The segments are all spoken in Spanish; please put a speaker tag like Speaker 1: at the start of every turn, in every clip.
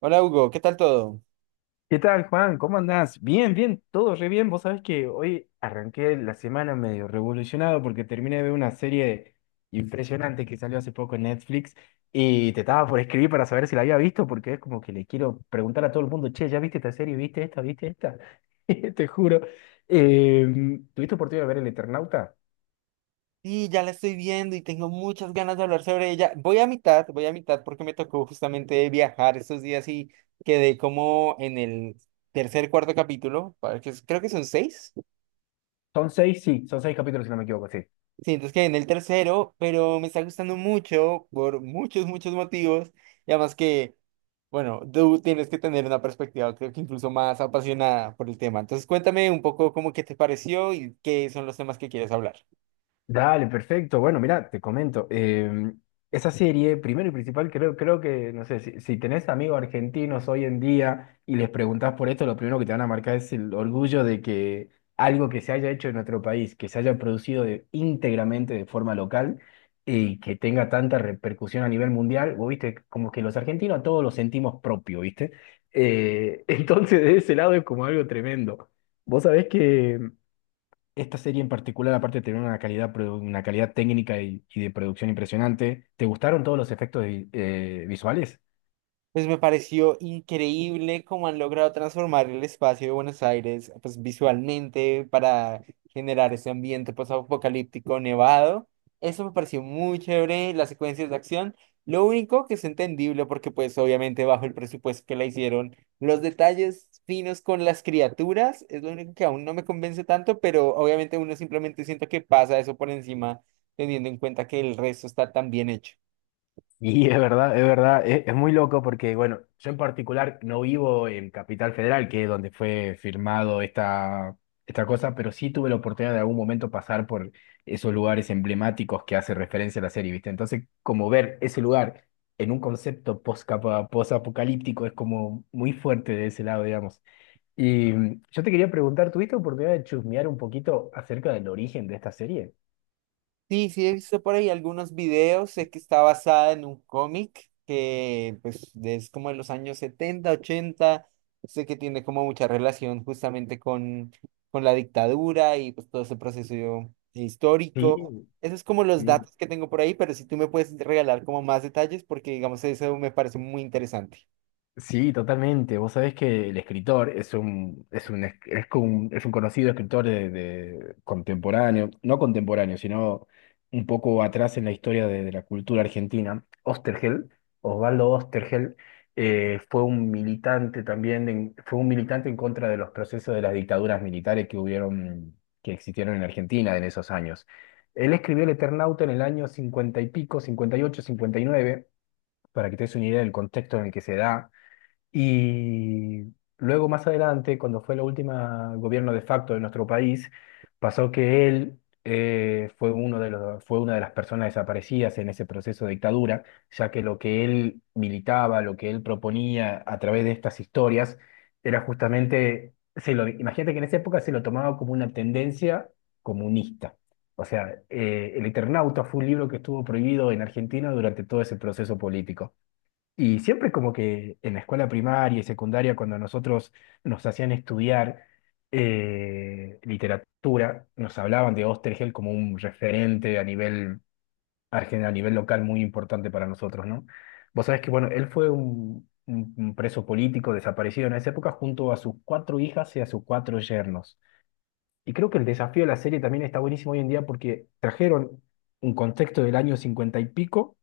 Speaker 1: Hola Hugo, ¿qué tal todo?
Speaker 2: ¿Qué tal, Juan? ¿Cómo andás? Bien, todo re bien. Vos sabés que hoy arranqué la semana medio revolucionado porque terminé de ver una serie impresionante que salió hace poco en Netflix y te estaba por escribir para saber si la había visto porque es como que le quiero preguntar a todo el mundo, che, ¿ya viste esta serie? ¿Viste esta? ¿Viste esta? Te juro. ¿Tuviste oportunidad de ver El Eternauta?
Speaker 1: Sí, ya la estoy viendo y tengo muchas ganas de hablar sobre ella. Voy a mitad porque me tocó justamente viajar estos días y quedé como en el tercer, cuarto capítulo, creo que son seis.
Speaker 2: Son seis, sí, son seis capítulos si no me equivoco, sí.
Speaker 1: Sí, entonces quedé en el tercero, pero me está gustando mucho por muchos, muchos motivos. Y además que, bueno, tú tienes que tener una perspectiva, creo que incluso más apasionada por el tema. Entonces cuéntame un poco cómo que te pareció y qué son los temas que quieres hablar.
Speaker 2: Dale, perfecto. Bueno, mira, te comento. Esa serie, primero y principal, creo que, no sé, si tenés amigos argentinos hoy en día y les preguntás por esto, lo primero que te van a marcar es el orgullo de que algo que se haya hecho en nuestro país, que se haya producido íntegramente de forma local y que tenga tanta repercusión a nivel mundial, vos viste, como que los argentinos todos lo sentimos propio, ¿viste? Entonces, de ese lado es como algo tremendo. Vos sabés que esta serie en particular, aparte de tener una calidad, una calidad técnica y de producción impresionante, ¿te gustaron todos los efectos visuales?
Speaker 1: Pues me pareció increíble cómo han logrado transformar el espacio de Buenos Aires, pues visualmente para generar ese ambiente post-apocalíptico nevado. Eso me pareció muy chévere, las secuencias de acción. Lo único que es entendible porque pues obviamente bajo el presupuesto que la hicieron, los detalles finos con las criaturas es lo único que aún no me convence tanto, pero obviamente uno simplemente siento que pasa eso por encima, teniendo en cuenta que el resto está tan bien hecho.
Speaker 2: Y es verdad, es muy loco porque, bueno, yo en particular no vivo en Capital Federal, que es donde fue firmado esta cosa, pero sí tuve la oportunidad de algún momento pasar por esos lugares emblemáticos que hace referencia a la serie, ¿viste? Entonces, como ver ese lugar en un concepto post-apocalíptico es como muy fuerte de ese lado, digamos. Y yo te quería preguntar, ¿tuviste oportunidad de chusmear un poquito acerca del origen de esta serie?
Speaker 1: Sí, sí, he visto por ahí algunos videos, sé que está basada en un cómic que pues es como de los años 70, 80. Sé que tiene como mucha relación justamente con la dictadura y pues todo ese proceso histórico.
Speaker 2: Sí,
Speaker 1: Eso es como los
Speaker 2: sí.
Speaker 1: datos que tengo por ahí, pero si tú me puedes regalar como más detalles porque digamos eso me parece muy interesante.
Speaker 2: Sí, totalmente. Vos sabés que el escritor es un conocido escritor de contemporáneo, no contemporáneo, sino un poco atrás en la historia de la cultura argentina. Osterhel, Osvaldo Osterhel, fue un militante también, fue un militante en contra de los procesos de las dictaduras militares que hubieron, que existieron en Argentina en esos años. Él escribió El Eternauta en el año 50 y pico, cincuenta y ocho, cincuenta y nueve, para que te des una idea del contexto en el que se da. Y luego más adelante, cuando fue la última gobierno de facto de nuestro país, pasó que él fue una de las personas desaparecidas en ese proceso de dictadura, ya que lo que él militaba, lo que él proponía a través de estas historias, era justamente, imagínate que en esa época se lo tomaba como una tendencia comunista. O sea, El Eternauta fue un libro que estuvo prohibido en Argentina durante todo ese proceso político. Y siempre como que en la escuela primaria y secundaria, cuando nosotros nos hacían estudiar literatura, nos hablaban de Osterhel como un referente a nivel, a nivel local muy importante para nosotros, ¿no? Vos sabés que, bueno, él fue un preso político desaparecido en esa época junto a sus cuatro hijas y a sus cuatro yernos. Y creo que el desafío de la serie también está buenísimo hoy en día porque trajeron un contexto del año 50 y pico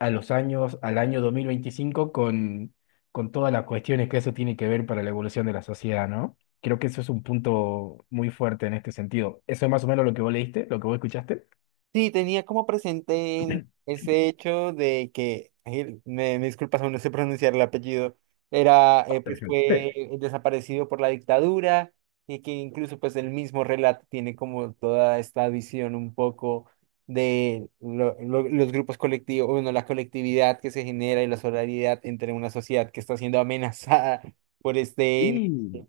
Speaker 2: a los años, al año 2025 con todas las cuestiones que eso tiene que ver para la evolución de la sociedad, ¿no? Creo que eso es un punto muy fuerte en este sentido. ¿Eso es más o menos lo que vos leíste, lo que vos escuchaste?
Speaker 1: Sí, tenía como presente ese hecho de que, ay, me disculpas, aún no sé pronunciar el apellido, era, pues fue
Speaker 2: Perfecto.
Speaker 1: desaparecido por la dictadura y que incluso pues el mismo relato tiene como toda esta visión un poco de los grupos colectivos, bueno, la colectividad que se genera y la solidaridad entre una sociedad que está siendo amenazada por este
Speaker 2: Sí,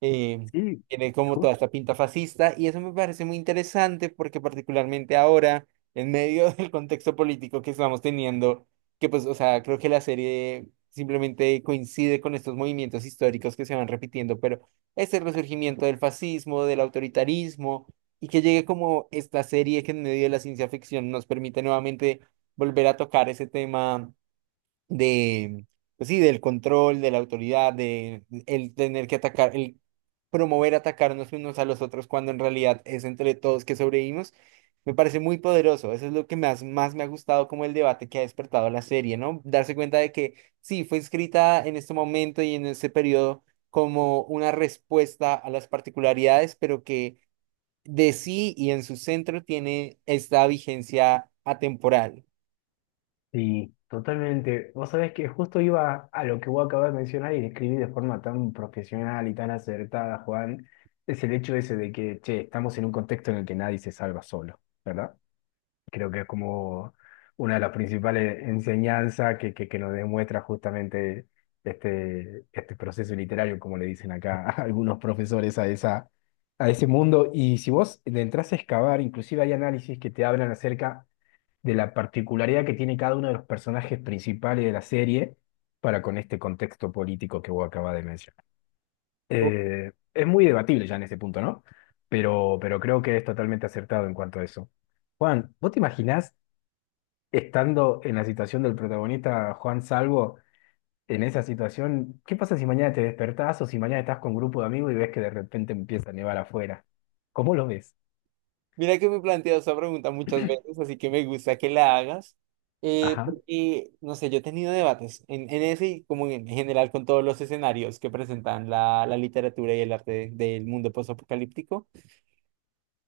Speaker 1: eh,
Speaker 2: sí,
Speaker 1: tiene como toda
Speaker 2: sí,
Speaker 1: esta pinta fascista y eso me parece muy interesante porque particularmente ahora, en medio del contexto político que estamos teniendo, que pues, o sea, creo que la serie simplemente coincide con estos movimientos históricos que se van repitiendo, pero este resurgimiento del fascismo, del autoritarismo y que llegue como esta serie que en medio de la ciencia ficción nos permite nuevamente volver a tocar ese tema de, pues sí, del control, de la autoridad, de el tener que atacar, el promover atacarnos unos a los otros cuando en realidad es entre todos que sobrevivimos, me parece muy poderoso. Eso es lo que más, más me ha gustado como el debate que ha despertado la serie, ¿no? Darse cuenta de que sí, fue escrita en este momento y en ese periodo como una respuesta a las particularidades, pero que de sí y en su centro tiene esta vigencia atemporal.
Speaker 2: sí, totalmente. Vos sabés que justo iba a lo que vos acabas de mencionar y describí de forma tan profesional y tan acertada, Juan, es el hecho ese de que, che, estamos en un contexto en el que nadie se salva solo, ¿verdad? Creo que es como una de las principales enseñanzas que nos demuestra justamente este proceso literario, como le dicen acá a algunos profesores a a ese mundo. Y si vos le entras a excavar, inclusive hay análisis que te hablan acerca de la particularidad que tiene cada uno de los personajes principales de la serie para con este contexto político que vos acabas de mencionar. Es muy debatible ya en este punto, ¿no? Pero creo que es totalmente acertado en cuanto a eso. Juan, ¿vos te imaginás estando en la situación del protagonista Juan Salvo, en esa situación? ¿Qué pasa si mañana te despertás o si mañana estás con un grupo de amigos y ves que de repente empieza a nevar afuera? ¿Cómo lo ves?
Speaker 1: Mira que me he planteado esa pregunta muchas veces, así que me gusta que la hagas,
Speaker 2: Ajá.
Speaker 1: porque, no sé, yo he tenido debates en ese y como en general con todos los escenarios que presentan la literatura y el arte del mundo postapocalíptico.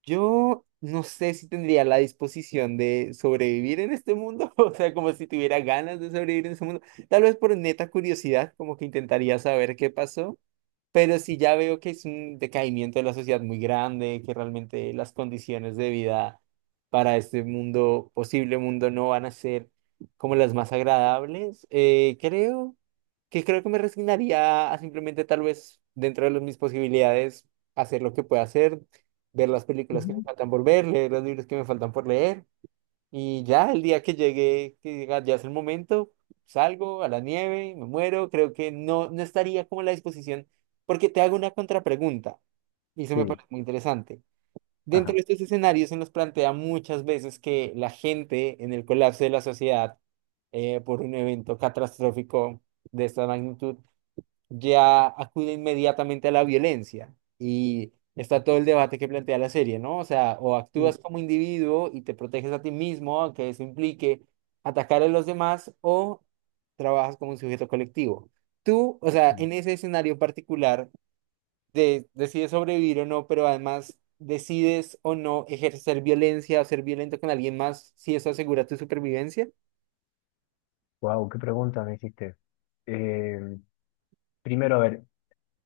Speaker 1: Yo no sé si tendría la disposición de sobrevivir en este mundo, o sea, como si tuviera ganas de sobrevivir en ese mundo, tal vez por neta curiosidad, como que intentaría saber qué pasó. Pero si ya veo que es un decaimiento de la sociedad muy grande, que realmente las condiciones de vida para este mundo, posible mundo, no van a ser como las más agradables, creo que me resignaría a simplemente tal vez dentro de mis posibilidades hacer lo que pueda hacer, ver las películas que me
Speaker 2: Ujú.
Speaker 1: faltan por ver, leer los libros que me faltan por leer y ya el día que llegue, que diga, ya es el momento, salgo a la nieve, me muero, creo que no, no estaría como a la disposición, porque te hago una contrapregunta, y eso me
Speaker 2: Sí,
Speaker 1: parece muy interesante. Dentro de
Speaker 2: ajá.
Speaker 1: estos escenarios se nos plantea muchas veces que la gente en el colapso de la sociedad por un evento catastrófico de esta magnitud ya acude inmediatamente a la violencia. Y está todo el debate que plantea la serie, ¿no? O sea, o
Speaker 2: Sí.
Speaker 1: actúas como individuo y te proteges a ti mismo, aunque eso implique atacar a los demás, o trabajas como un sujeto colectivo. Tú, o sea, en ese escenario particular, decides sobrevivir o no, pero además decides o no ejercer violencia o ser violento con alguien más si eso asegura tu supervivencia.
Speaker 2: Wow, qué pregunta me hiciste. Eh, primero, a ver,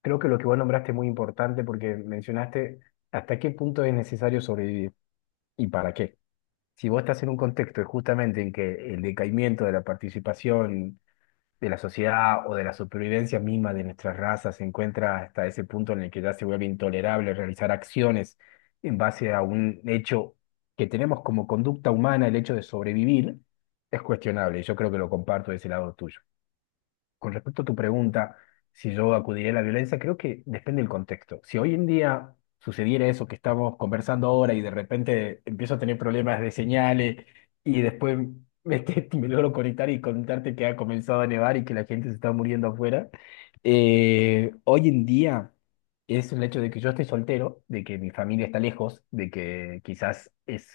Speaker 2: creo que lo que vos nombraste es muy importante porque mencionaste hasta qué punto es necesario sobrevivir y para qué. Si vos estás en un contexto justamente en que el decaimiento de la participación de la sociedad o de la supervivencia misma de nuestras razas se encuentra hasta ese punto en el que ya se vuelve intolerable realizar acciones en base a un hecho que tenemos como conducta humana, el hecho de sobrevivir, es cuestionable. Yo creo que lo comparto de ese lado tuyo. Con respecto a tu pregunta, si yo acudiría a la violencia, creo que depende del contexto. Si hoy en día sucediera eso que estamos conversando ahora y de repente empiezo a tener problemas de señales y después que me logro conectar y contarte que ha comenzado a nevar y que la gente se está muriendo afuera, hoy en día es el hecho de que yo estoy soltero, de que mi familia está lejos, de que quizás es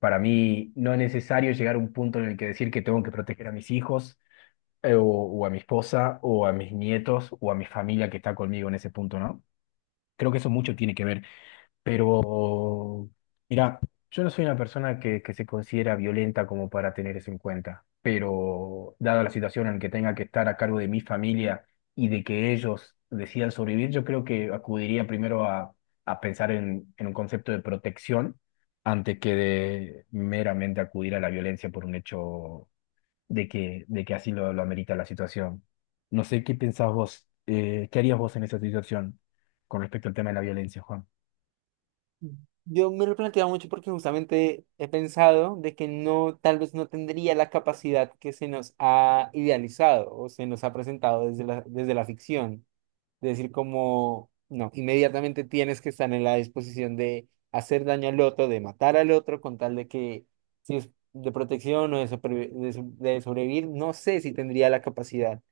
Speaker 2: para mí no necesario llegar a un punto en el que decir que tengo que proteger a mis hijos o a mi esposa, o a mis nietos, o a mi familia que está conmigo en ese punto, ¿no? Creo que eso mucho tiene que ver, pero mira, yo no soy una persona que se considera violenta como para tener eso en cuenta, pero dada la situación en que tenga que estar a cargo de mi familia y de que ellos decidan sobrevivir, yo creo que acudiría primero a pensar en un concepto de protección antes que de meramente acudir a la violencia por un hecho de que así lo amerita la situación. No sé qué pensás vos, qué harías vos en esa situación con respecto al tema de la violencia, Juan.
Speaker 1: Yo me lo he planteado mucho porque justamente he pensado de que no, tal vez no tendría la capacidad que se nos ha idealizado o se nos ha presentado desde la ficción. De decir como, no, inmediatamente tienes que estar en la disposición de hacer daño al otro, de matar al otro, con tal de que si es de protección o de sobrevivir, no sé si tendría la capacidad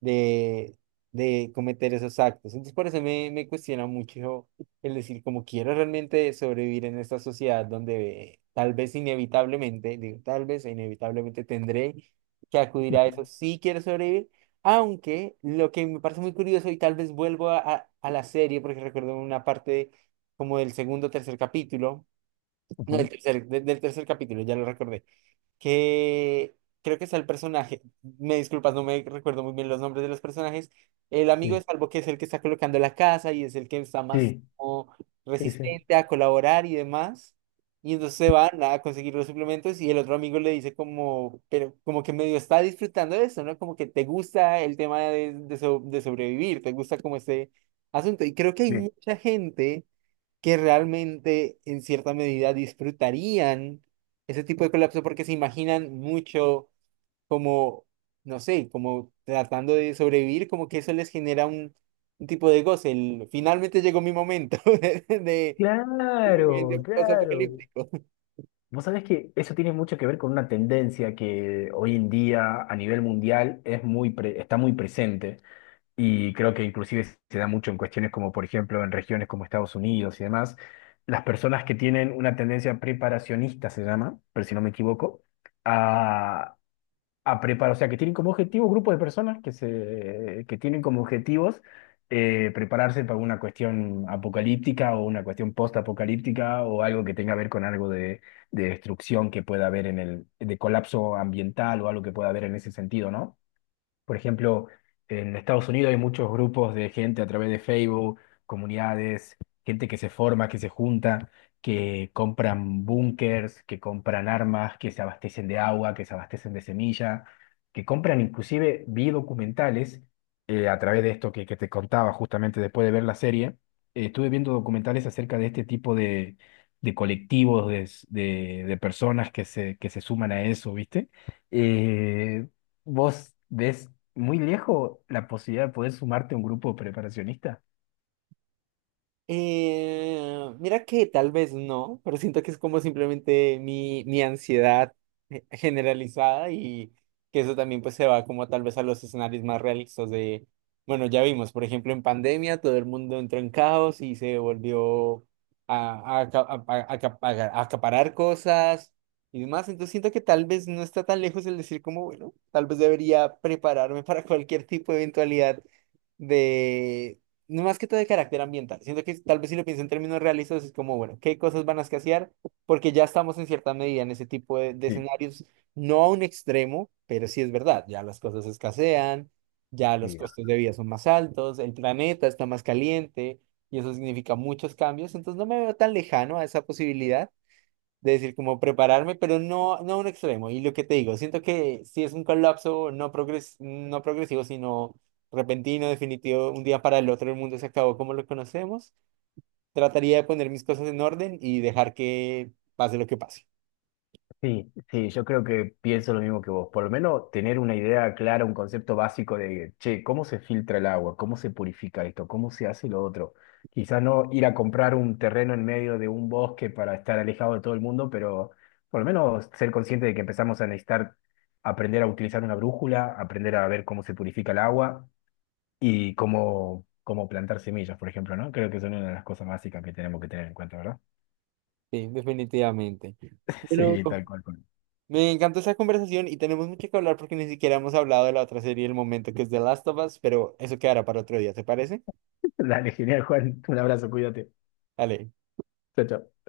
Speaker 1: de, de cometer esos actos. Entonces, por eso me cuestiona mucho el decir, como quiero realmente sobrevivir en esta sociedad donde tal vez inevitablemente, digo, tal vez e inevitablemente tendré que acudir a
Speaker 2: Ujú,
Speaker 1: eso si quiero sobrevivir. Aunque lo que me parece muy curioso, y tal vez vuelvo a la serie, porque recuerdo una parte como del segundo o tercer capítulo, no, del
Speaker 2: ujú.
Speaker 1: tercer, del tercer capítulo, ya lo recordé que creo que es el personaje, me disculpas, no me recuerdo muy bien los nombres de los personajes, el amigo de
Speaker 2: Sí,
Speaker 1: Salvo que es el que está colocando la casa y es el que está más
Speaker 2: sí,
Speaker 1: como
Speaker 2: sí, sí.
Speaker 1: resistente a colaborar y demás, y entonces se van a conseguir los suplementos y el otro amigo le dice como, pero como que medio está disfrutando de eso, ¿no? Como que te gusta el tema de, de sobrevivir, te gusta como ese asunto, y creo que hay
Speaker 2: Sí.
Speaker 1: mucha gente que realmente en cierta medida disfrutarían ese tipo de colapso porque se imaginan mucho como, no sé, como tratando de sobrevivir, como que eso les genera un tipo de goce. Finalmente llegó mi momento de,
Speaker 2: Claro, claro.
Speaker 1: de,
Speaker 2: Vos sabés que eso tiene mucho que ver con una tendencia que hoy en día a nivel mundial es está muy presente. Y creo que inclusive se da mucho en cuestiones como, por ejemplo, en regiones como Estados Unidos y demás, las personas que tienen una tendencia preparacionista, se llama, pero si no me equivoco, a, a preparar, o sea, que tienen como objetivo grupos de personas que tienen como objetivos prepararse para una cuestión apocalíptica o una cuestión post-apocalíptica o algo que tenga que ver con algo de destrucción que pueda haber en el, de colapso ambiental o algo que pueda haber en ese sentido, ¿no? Por ejemplo, en Estados Unidos hay muchos grupos de gente a través de Facebook, comunidades, gente que se forma, que se junta, que compran búnkers, que compran armas, que se abastecen de agua, que se abastecen de semilla, que compran inclusive vi documentales a través de esto que te contaba justamente después de ver la serie. Estuve viendo documentales acerca de este tipo de colectivos, de personas que se suman a eso, ¿viste? Eh, ¿Vos ves muy lejos la posibilidad de poder sumarte a un grupo preparacionista?
Speaker 1: Mira que tal vez no, pero siento que es como simplemente mi ansiedad generalizada y que eso también pues se va como tal vez a los escenarios más realistas de, bueno, ya vimos, por ejemplo, en pandemia todo el mundo entró en caos y se volvió a, a aca- a- a- aca- a- acaparar cosas y demás, entonces siento que tal vez no está tan lejos el decir como, bueno, tal vez debería prepararme para cualquier tipo de eventualidad no más que todo de carácter ambiental. Siento que tal vez si lo pienso en términos realistas, es como, bueno, ¿qué cosas van a escasear? Porque ya estamos en cierta medida en ese tipo de
Speaker 2: Sí,
Speaker 1: escenarios, no a un extremo, pero sí es verdad, ya las cosas escasean, ya los
Speaker 2: sí,
Speaker 1: costos de vida son más altos, el planeta está más caliente y eso significa muchos cambios, entonces no me veo tan lejano a esa posibilidad de decir como prepararme, pero no, no a un extremo. Y lo que te digo, siento que si es un colapso no progresivo, sino repentino, definitivo, un día para el otro el mundo se acabó como lo conocemos, trataría de poner mis cosas en orden y dejar que pase lo que pase.
Speaker 2: sí, sí, yo creo que pienso lo mismo que vos. Por lo menos tener una idea clara, un concepto básico de, che, ¿cómo se filtra el agua? ¿Cómo se purifica esto? ¿Cómo se hace lo otro? Quizás no ir a comprar un terreno en medio de un bosque para estar alejado de todo el mundo, pero por lo menos ser consciente de que empezamos a necesitar aprender a utilizar una brújula, aprender a ver cómo se purifica el agua y cómo plantar semillas, por ejemplo, ¿no? Creo que son una de las cosas básicas que tenemos que tener en cuenta, ¿verdad?
Speaker 1: Sí, definitivamente. Bueno,
Speaker 2: Sí, tal cual. Juan.
Speaker 1: me encantó esa conversación y tenemos mucho que hablar porque ni siquiera hemos hablado de la otra serie del momento que es The Last of Us, pero eso quedará para otro día, ¿te parece?
Speaker 2: Dale, genial, Juan. Un abrazo, cuídate.
Speaker 1: Dale.
Speaker 2: Chao, chao.